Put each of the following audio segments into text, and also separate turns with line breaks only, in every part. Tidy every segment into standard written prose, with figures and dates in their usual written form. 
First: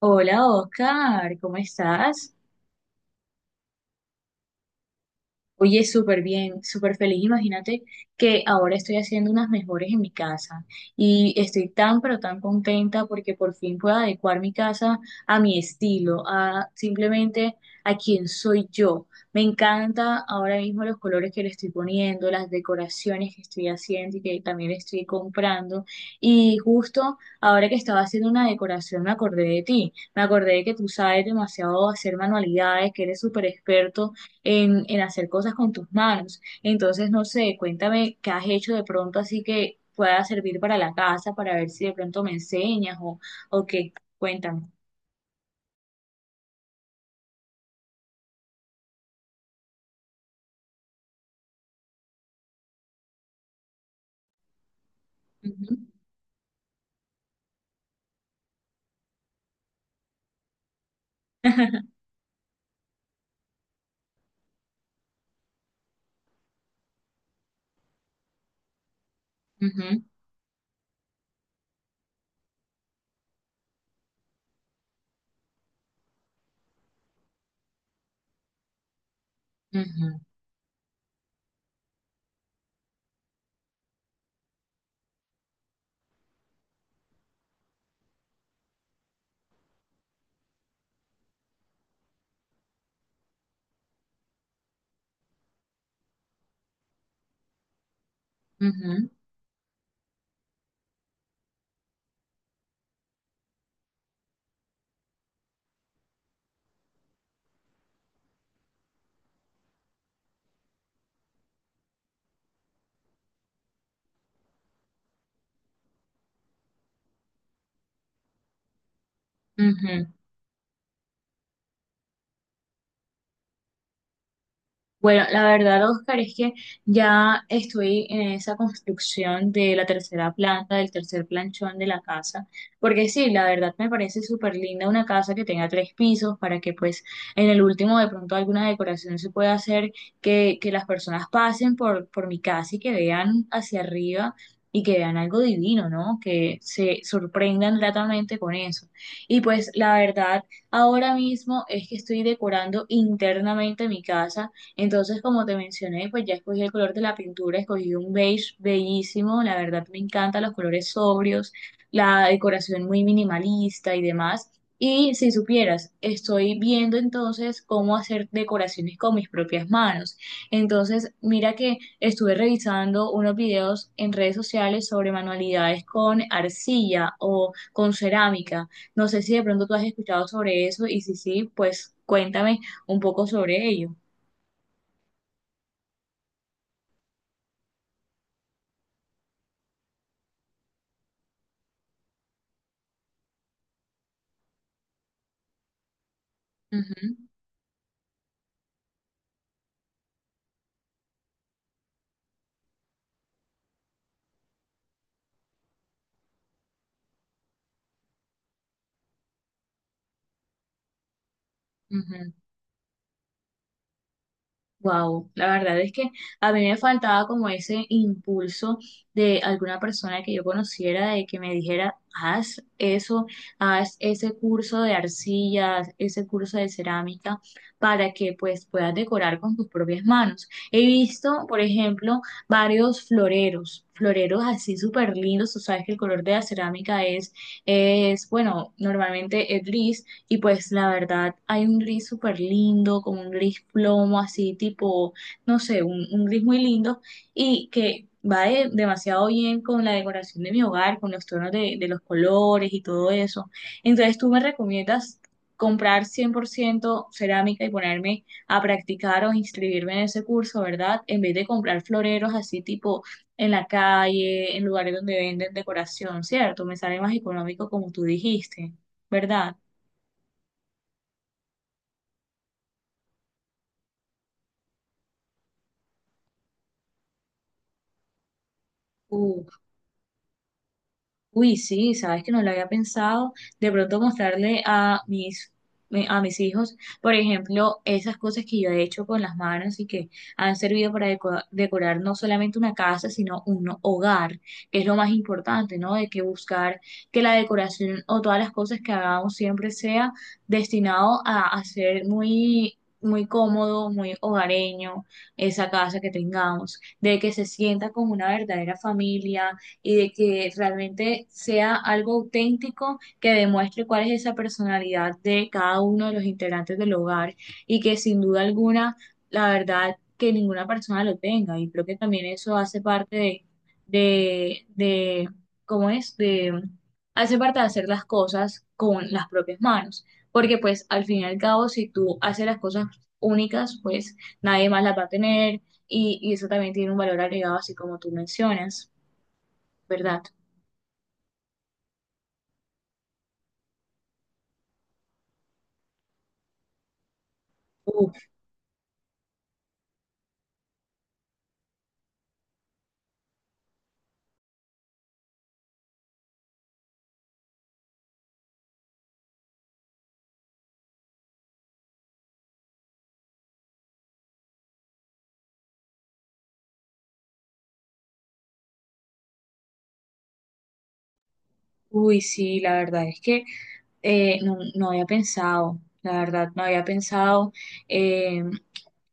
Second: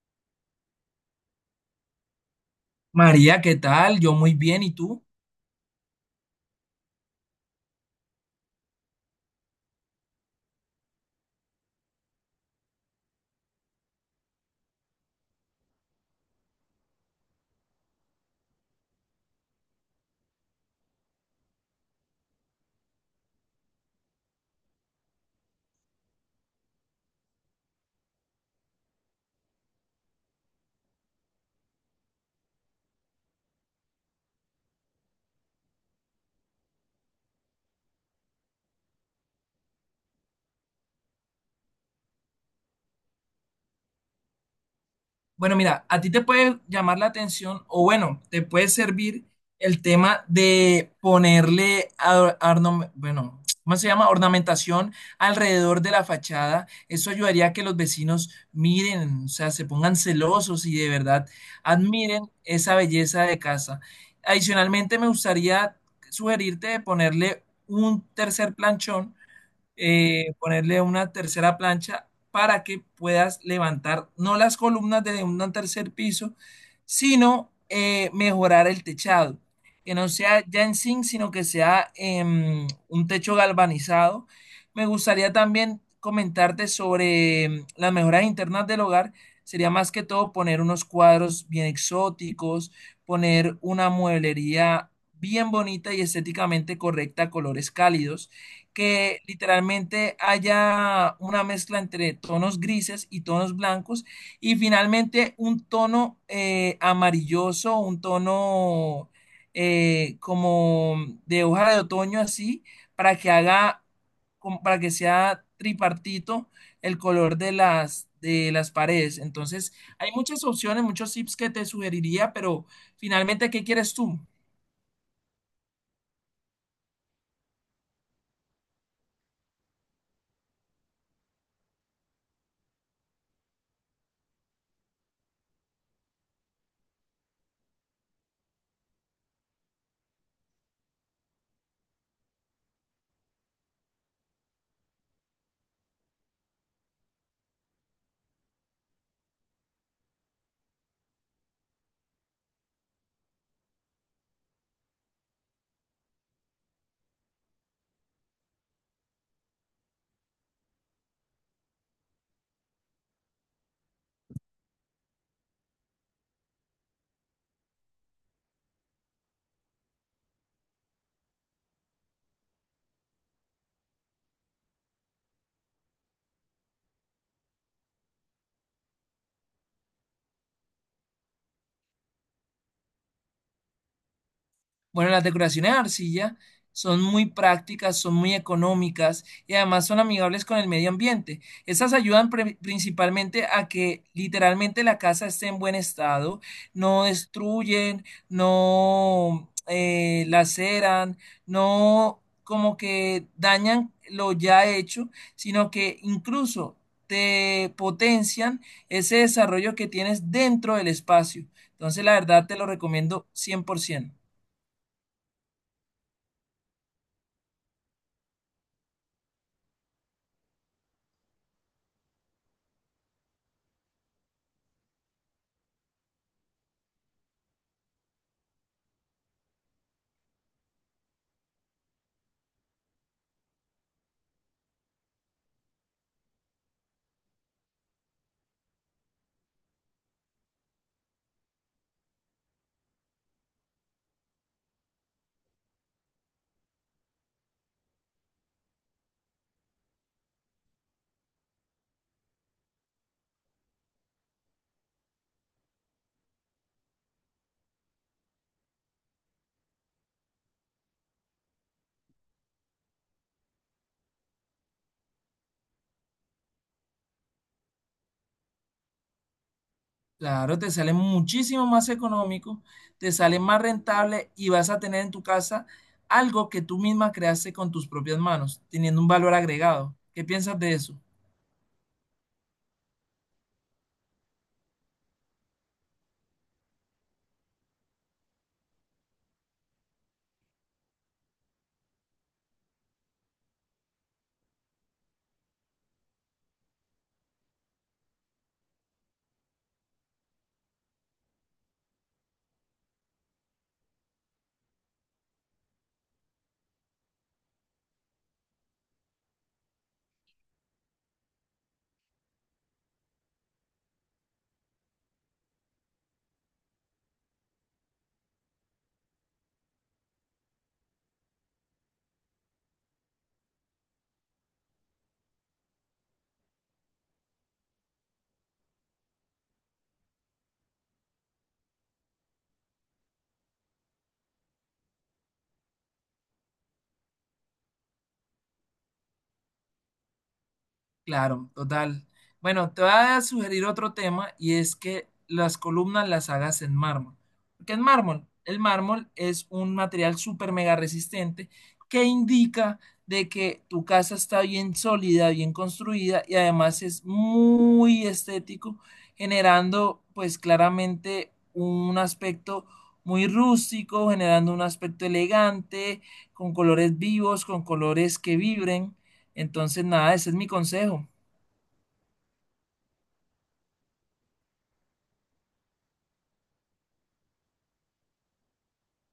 Hola Oscar, ¿cómo estás?
María, ¿qué tal? Yo muy bien, ¿y tú?
Oye, súper bien, súper feliz. Imagínate que ahora estoy haciendo unas mejores en mi casa y estoy tan, pero tan contenta porque por fin puedo adecuar mi casa a mi estilo, a simplemente a quién soy yo. Me encanta ahora mismo los colores que le estoy poniendo, las decoraciones que estoy haciendo y que también estoy comprando. Y justo ahora que estaba haciendo una decoración me acordé de ti. Me acordé de que tú sabes demasiado hacer manualidades, que eres súper experto en hacer cosas con tus manos. Entonces, no sé, cuéntame qué has hecho de pronto así que pueda servir para la casa, para ver si de pronto me enseñas o qué. Cuéntame.
Bueno, mira, a ti te puede llamar la atención o bueno, te puede servir el tema de ponerle, bueno, ¿cómo se llama? Ornamentación
Ujú.
alrededor de la fachada. Eso ayudaría a que los vecinos miren, o sea, se pongan celosos y de verdad admiren esa belleza de casa. Adicionalmente, me gustaría sugerirte de ponerle un tercer planchón,
Ujú,
ponerle una tercera plancha para que puedas levantar no las columnas de un tercer piso, sino mejorar el techado. Que no
ujú,
sea ya en zinc, sino que sea un techo galvanizado. Me gustaría también comentarte sobre las mejoras internas del hogar. Sería más que todo poner unos cuadros bien exóticos, poner una mueblería bien bonita y estéticamente correcta, colores cálidos,
ujú,
que literalmente haya una mezcla entre tonos grises y tonos blancos y finalmente un tono amarilloso, un tono como de hoja de otoño así, para que haga, como para que sea tripartito el color de las paredes. Entonces,
ujú.
hay
Ujú.
muchas opciones, muchos tips que te sugeriría, pero finalmente, ¿qué quieres tú?
Bueno, la verdad, Oscar, es que ya estoy en esa construcción de la tercera planta, del tercer planchón de la casa, porque sí, la verdad me parece súper linda una casa que tenga tres pisos para que pues en el último de pronto alguna decoración se pueda hacer, que las personas pasen por mi casa y que vean hacia arriba y que vean algo divino, ¿no? Que se sorprendan gratamente con eso. Y pues la verdad, ahora mismo es que estoy decorando internamente mi casa entonces, como te mencioné, pues ya escogí el color de la pintura, escogí un beige bellísimo, la verdad me encantan los colores sobrios, la decoración muy minimalista y demás. Y si supieras, estoy viendo entonces cómo hacer decoraciones con mis propias manos. Entonces, mira que estuve revisando unos videos en redes sociales sobre manualidades con arcilla o con cerámica. No sé si de pronto tú has escuchado sobre eso y si sí, pues cuéntame un poco sobre ello.
Bueno, las decoraciones de arcilla son muy prácticas, son muy económicas y además son amigables con el medio ambiente. Estas ayudan principalmente a que literalmente la casa esté en buen estado, no destruyen, no laceran, no como que dañan lo ya hecho, sino que incluso te potencian ese desarrollo que tienes dentro del espacio. Entonces, la verdad te lo recomiendo 100%.
Wow, la verdad es que a mí me faltaba como ese impulso de alguna persona que yo conociera, de que me dijera, haz eso, haz ese curso de arcillas, ese curso de cerámica, para que pues puedas decorar con tus propias manos. He visto, por ejemplo, varios floreros, floreros así súper lindos, tú sabes que el color de la cerámica es, bueno, normalmente es gris. Y pues la verdad, hay un gris súper lindo, como un gris plomo, así tipo, no sé, un gris muy lindo y que va demasiado bien con la decoración de mi hogar, con los tonos de los colores y todo eso. Entonces, ¿tú me recomiendas comprar 100% cerámica y ponerme a practicar o inscribirme en ese curso, ¿verdad? En vez de comprar floreros así tipo en la calle, en lugares donde venden decoración, ¿cierto? Me sale más económico como tú dijiste, ¿verdad?
Claro, te sale muchísimo más económico, te sale más rentable y vas a tener en tu casa algo que tú misma creaste con tus propias manos, teniendo un valor agregado. ¿Qué piensas de eso?
Uy, sí, sabes que no lo había pensado. De pronto mostrarle a mis, a mis hijos, por ejemplo, esas cosas que yo he hecho con las manos y que han servido para decorar no solamente una casa, sino un hogar, que es lo más importante, ¿no? De que buscar que la decoración o todas las cosas que hagamos siempre sea destinado a ser muy, muy cómodo, muy hogareño, esa casa que tengamos, de que se sienta como una verdadera familia y de que realmente sea algo auténtico que demuestre cuál es esa personalidad de cada uno de los integrantes del hogar y que sin duda alguna, la verdad, que ninguna persona lo tenga. Y creo que también eso hace parte de ¿cómo es? De, hace parte de hacer las cosas con las propias manos. Porque pues al fin y al cabo, si tú haces las cosas únicas, pues nadie más las va a tener y eso también tiene un valor agregado, así como tú mencionas, ¿verdad?
Claro, total. Bueno, te voy a sugerir otro tema y es que las columnas las hagas en mármol. ¿Por qué en mármol?
Uf,
El mármol es un material súper mega resistente que indica de que tu casa está bien sólida, bien construida y además es muy estético, generando pues claramente un aspecto muy rústico, generando un aspecto elegante, con colores vivos, con colores que vibren. Entonces, nada, ese es mi consejo.
uy, sí, la verdad es que no, no había pensado, la verdad, no había pensado. eh,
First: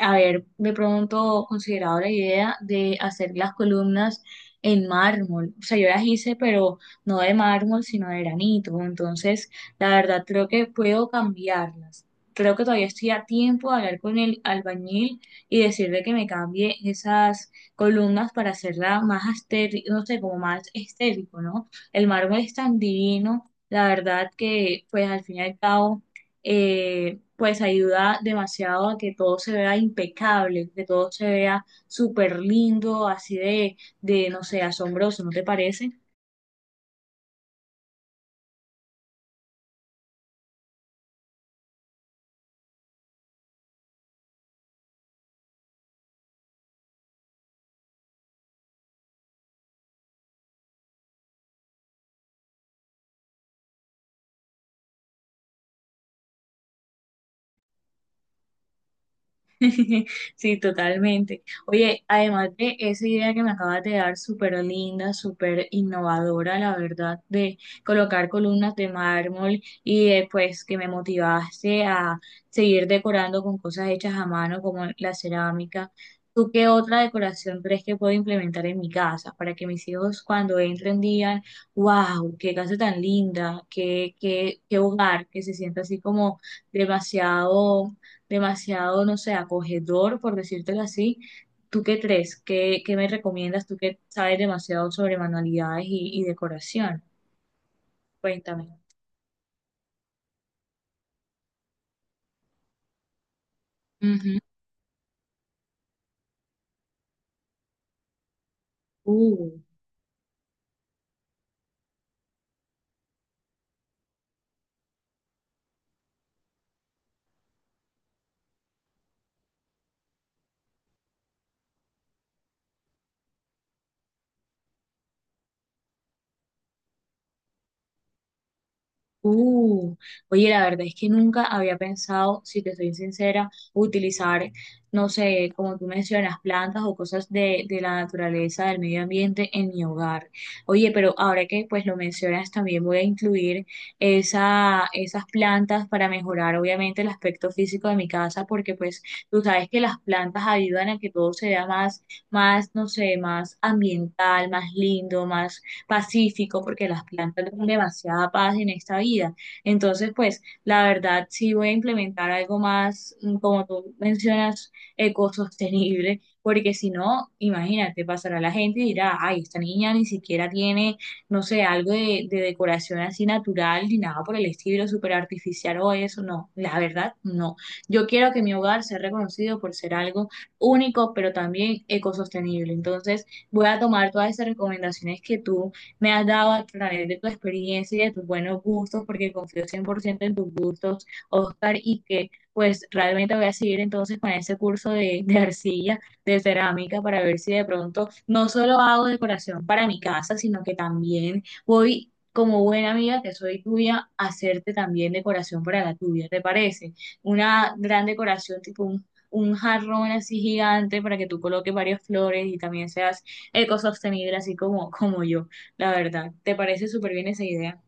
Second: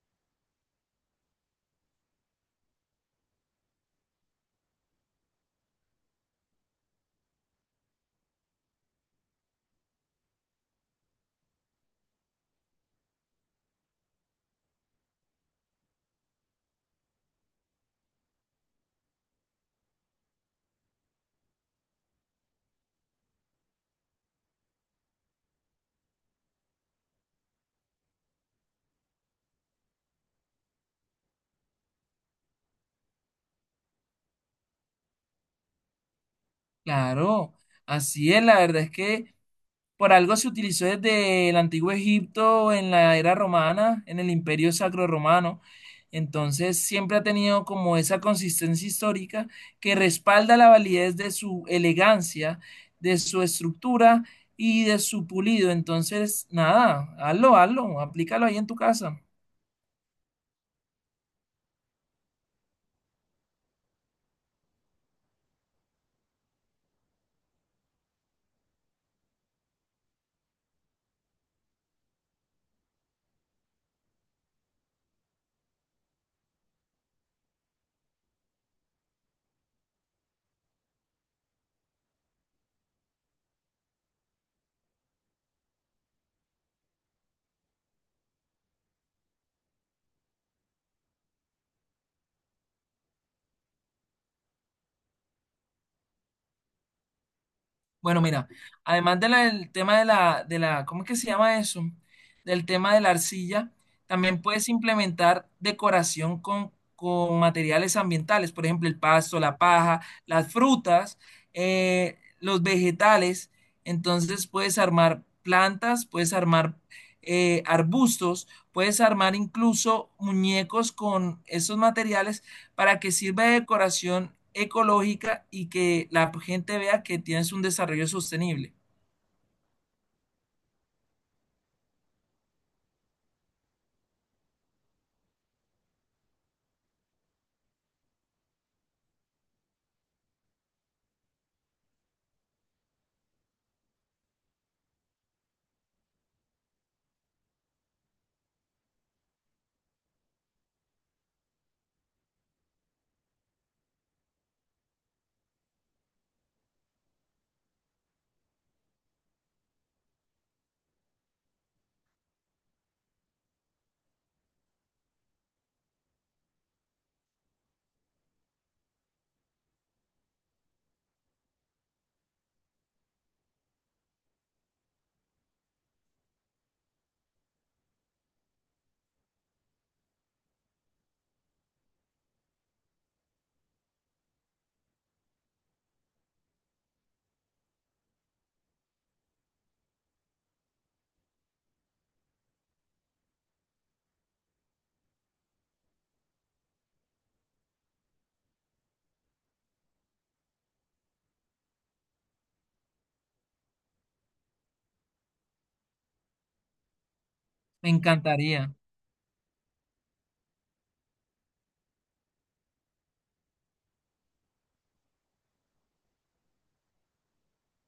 haber de pronto considerado la idea de hacer las columnas en mármol. O sea, yo las hice, pero no de mármol, sino de granito. Entonces, la verdad, creo que puedo cambiarlas. Creo que todavía estoy a tiempo de hablar con el albañil y decirle que me cambie esas columnas para hacerla más estético, no sé, como más estético, ¿no? El mármol es tan divino, la verdad que, pues, al fin y al cabo, pues ayuda demasiado a que todo se vea impecable, que todo se vea súper lindo, así no sé, asombroso, ¿no te parece?
Claro, así es, la verdad es que por algo se utilizó desde el antiguo Egipto, en la era romana, en el imperio sacro romano. Entonces siempre ha tenido como esa consistencia histórica que respalda la validez de su elegancia, de su estructura y de su pulido. Entonces, nada, hazlo, hazlo, aplícalo ahí en tu casa.
Sí, totalmente. Oye, además de esa idea que me acabas de dar, súper linda, súper innovadora, la verdad, de colocar columnas de mármol y después que me motivaste a seguir decorando con cosas hechas a mano como la cerámica, ¿tú qué otra decoración crees que puedo implementar en mi casa para que mis hijos cuando entren digan, wow, qué casa tan linda, qué hogar, que se sienta así como demasiado demasiado, no sé, acogedor, por decírtelo así. ¿Tú qué crees? ¿Qué me recomiendas? Tú que sabes demasiado sobre manualidades y decoración.
Bueno, mira,
Cuéntame.
además de del tema de la, ¿cómo es que se llama eso? Del tema de la arcilla,
Ujú.
también puedes implementar decoración con materiales ambientales, por ejemplo, el pasto,
Uh.
la paja, las frutas, los vegetales. Entonces puedes armar plantas, puedes armar arbustos, puedes armar incluso muñecos con esos materiales para que sirva de decoración ecológica y que la gente vea que tienes un desarrollo sostenible.
Uh, oye, la verdad es que nunca había pensado, si te soy sincera, utilizar, no sé, como tú mencionas, plantas o cosas de la naturaleza, del medio ambiente en mi hogar. Oye, pero ahora que pues lo mencionas, también voy a incluir esas plantas para mejorar obviamente el aspecto físico de mi casa, porque pues tú sabes que las plantas ayudan a que todo se vea más, más, no sé, más ambiental, más lindo, más pacífico, porque las plantas dan demasiada paz en esta vida. Entonces, pues, la verdad, sí voy a implementar algo más, como tú mencionas, ecosostenible, porque si no, imagínate, pasará la gente y dirá, ay, esta niña ni siquiera tiene, no sé, algo de decoración así natural, ni nada por el estilo, súper artificial o eso. No, la verdad, no. Yo quiero que mi hogar sea reconocido por ser algo único, pero también ecosostenible. Entonces, voy a tomar todas esas recomendaciones que tú me has dado a través de tu experiencia y de tus buenos gustos, porque confío 100% en tus gustos, Oscar, y que pues realmente voy a seguir entonces con ese curso de arcilla, de cerámica, para ver si de pronto no solo hago decoración para mi casa, sino que también voy como buena amiga que soy tuya, a hacerte también decoración para la tuya, ¿te parece? Una
Me
gran decoración
encantaría,
tipo un jarrón así gigante para que tú coloques varias flores y también seas ecosostenible así como, como yo la verdad. ¿Te parece súper bien esa idea?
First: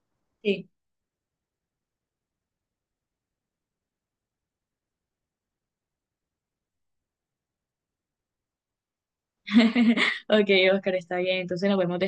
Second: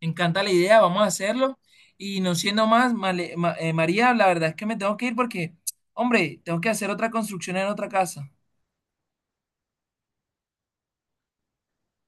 me encanta la
Sí.
idea, vamos a hacerlo. Y no siendo más, María, la verdad es que me tengo que ir porque, hombre, tengo que hacer otra construcción en otra casa.
Ok, Oscar, está bien. Entonces nos vemos después.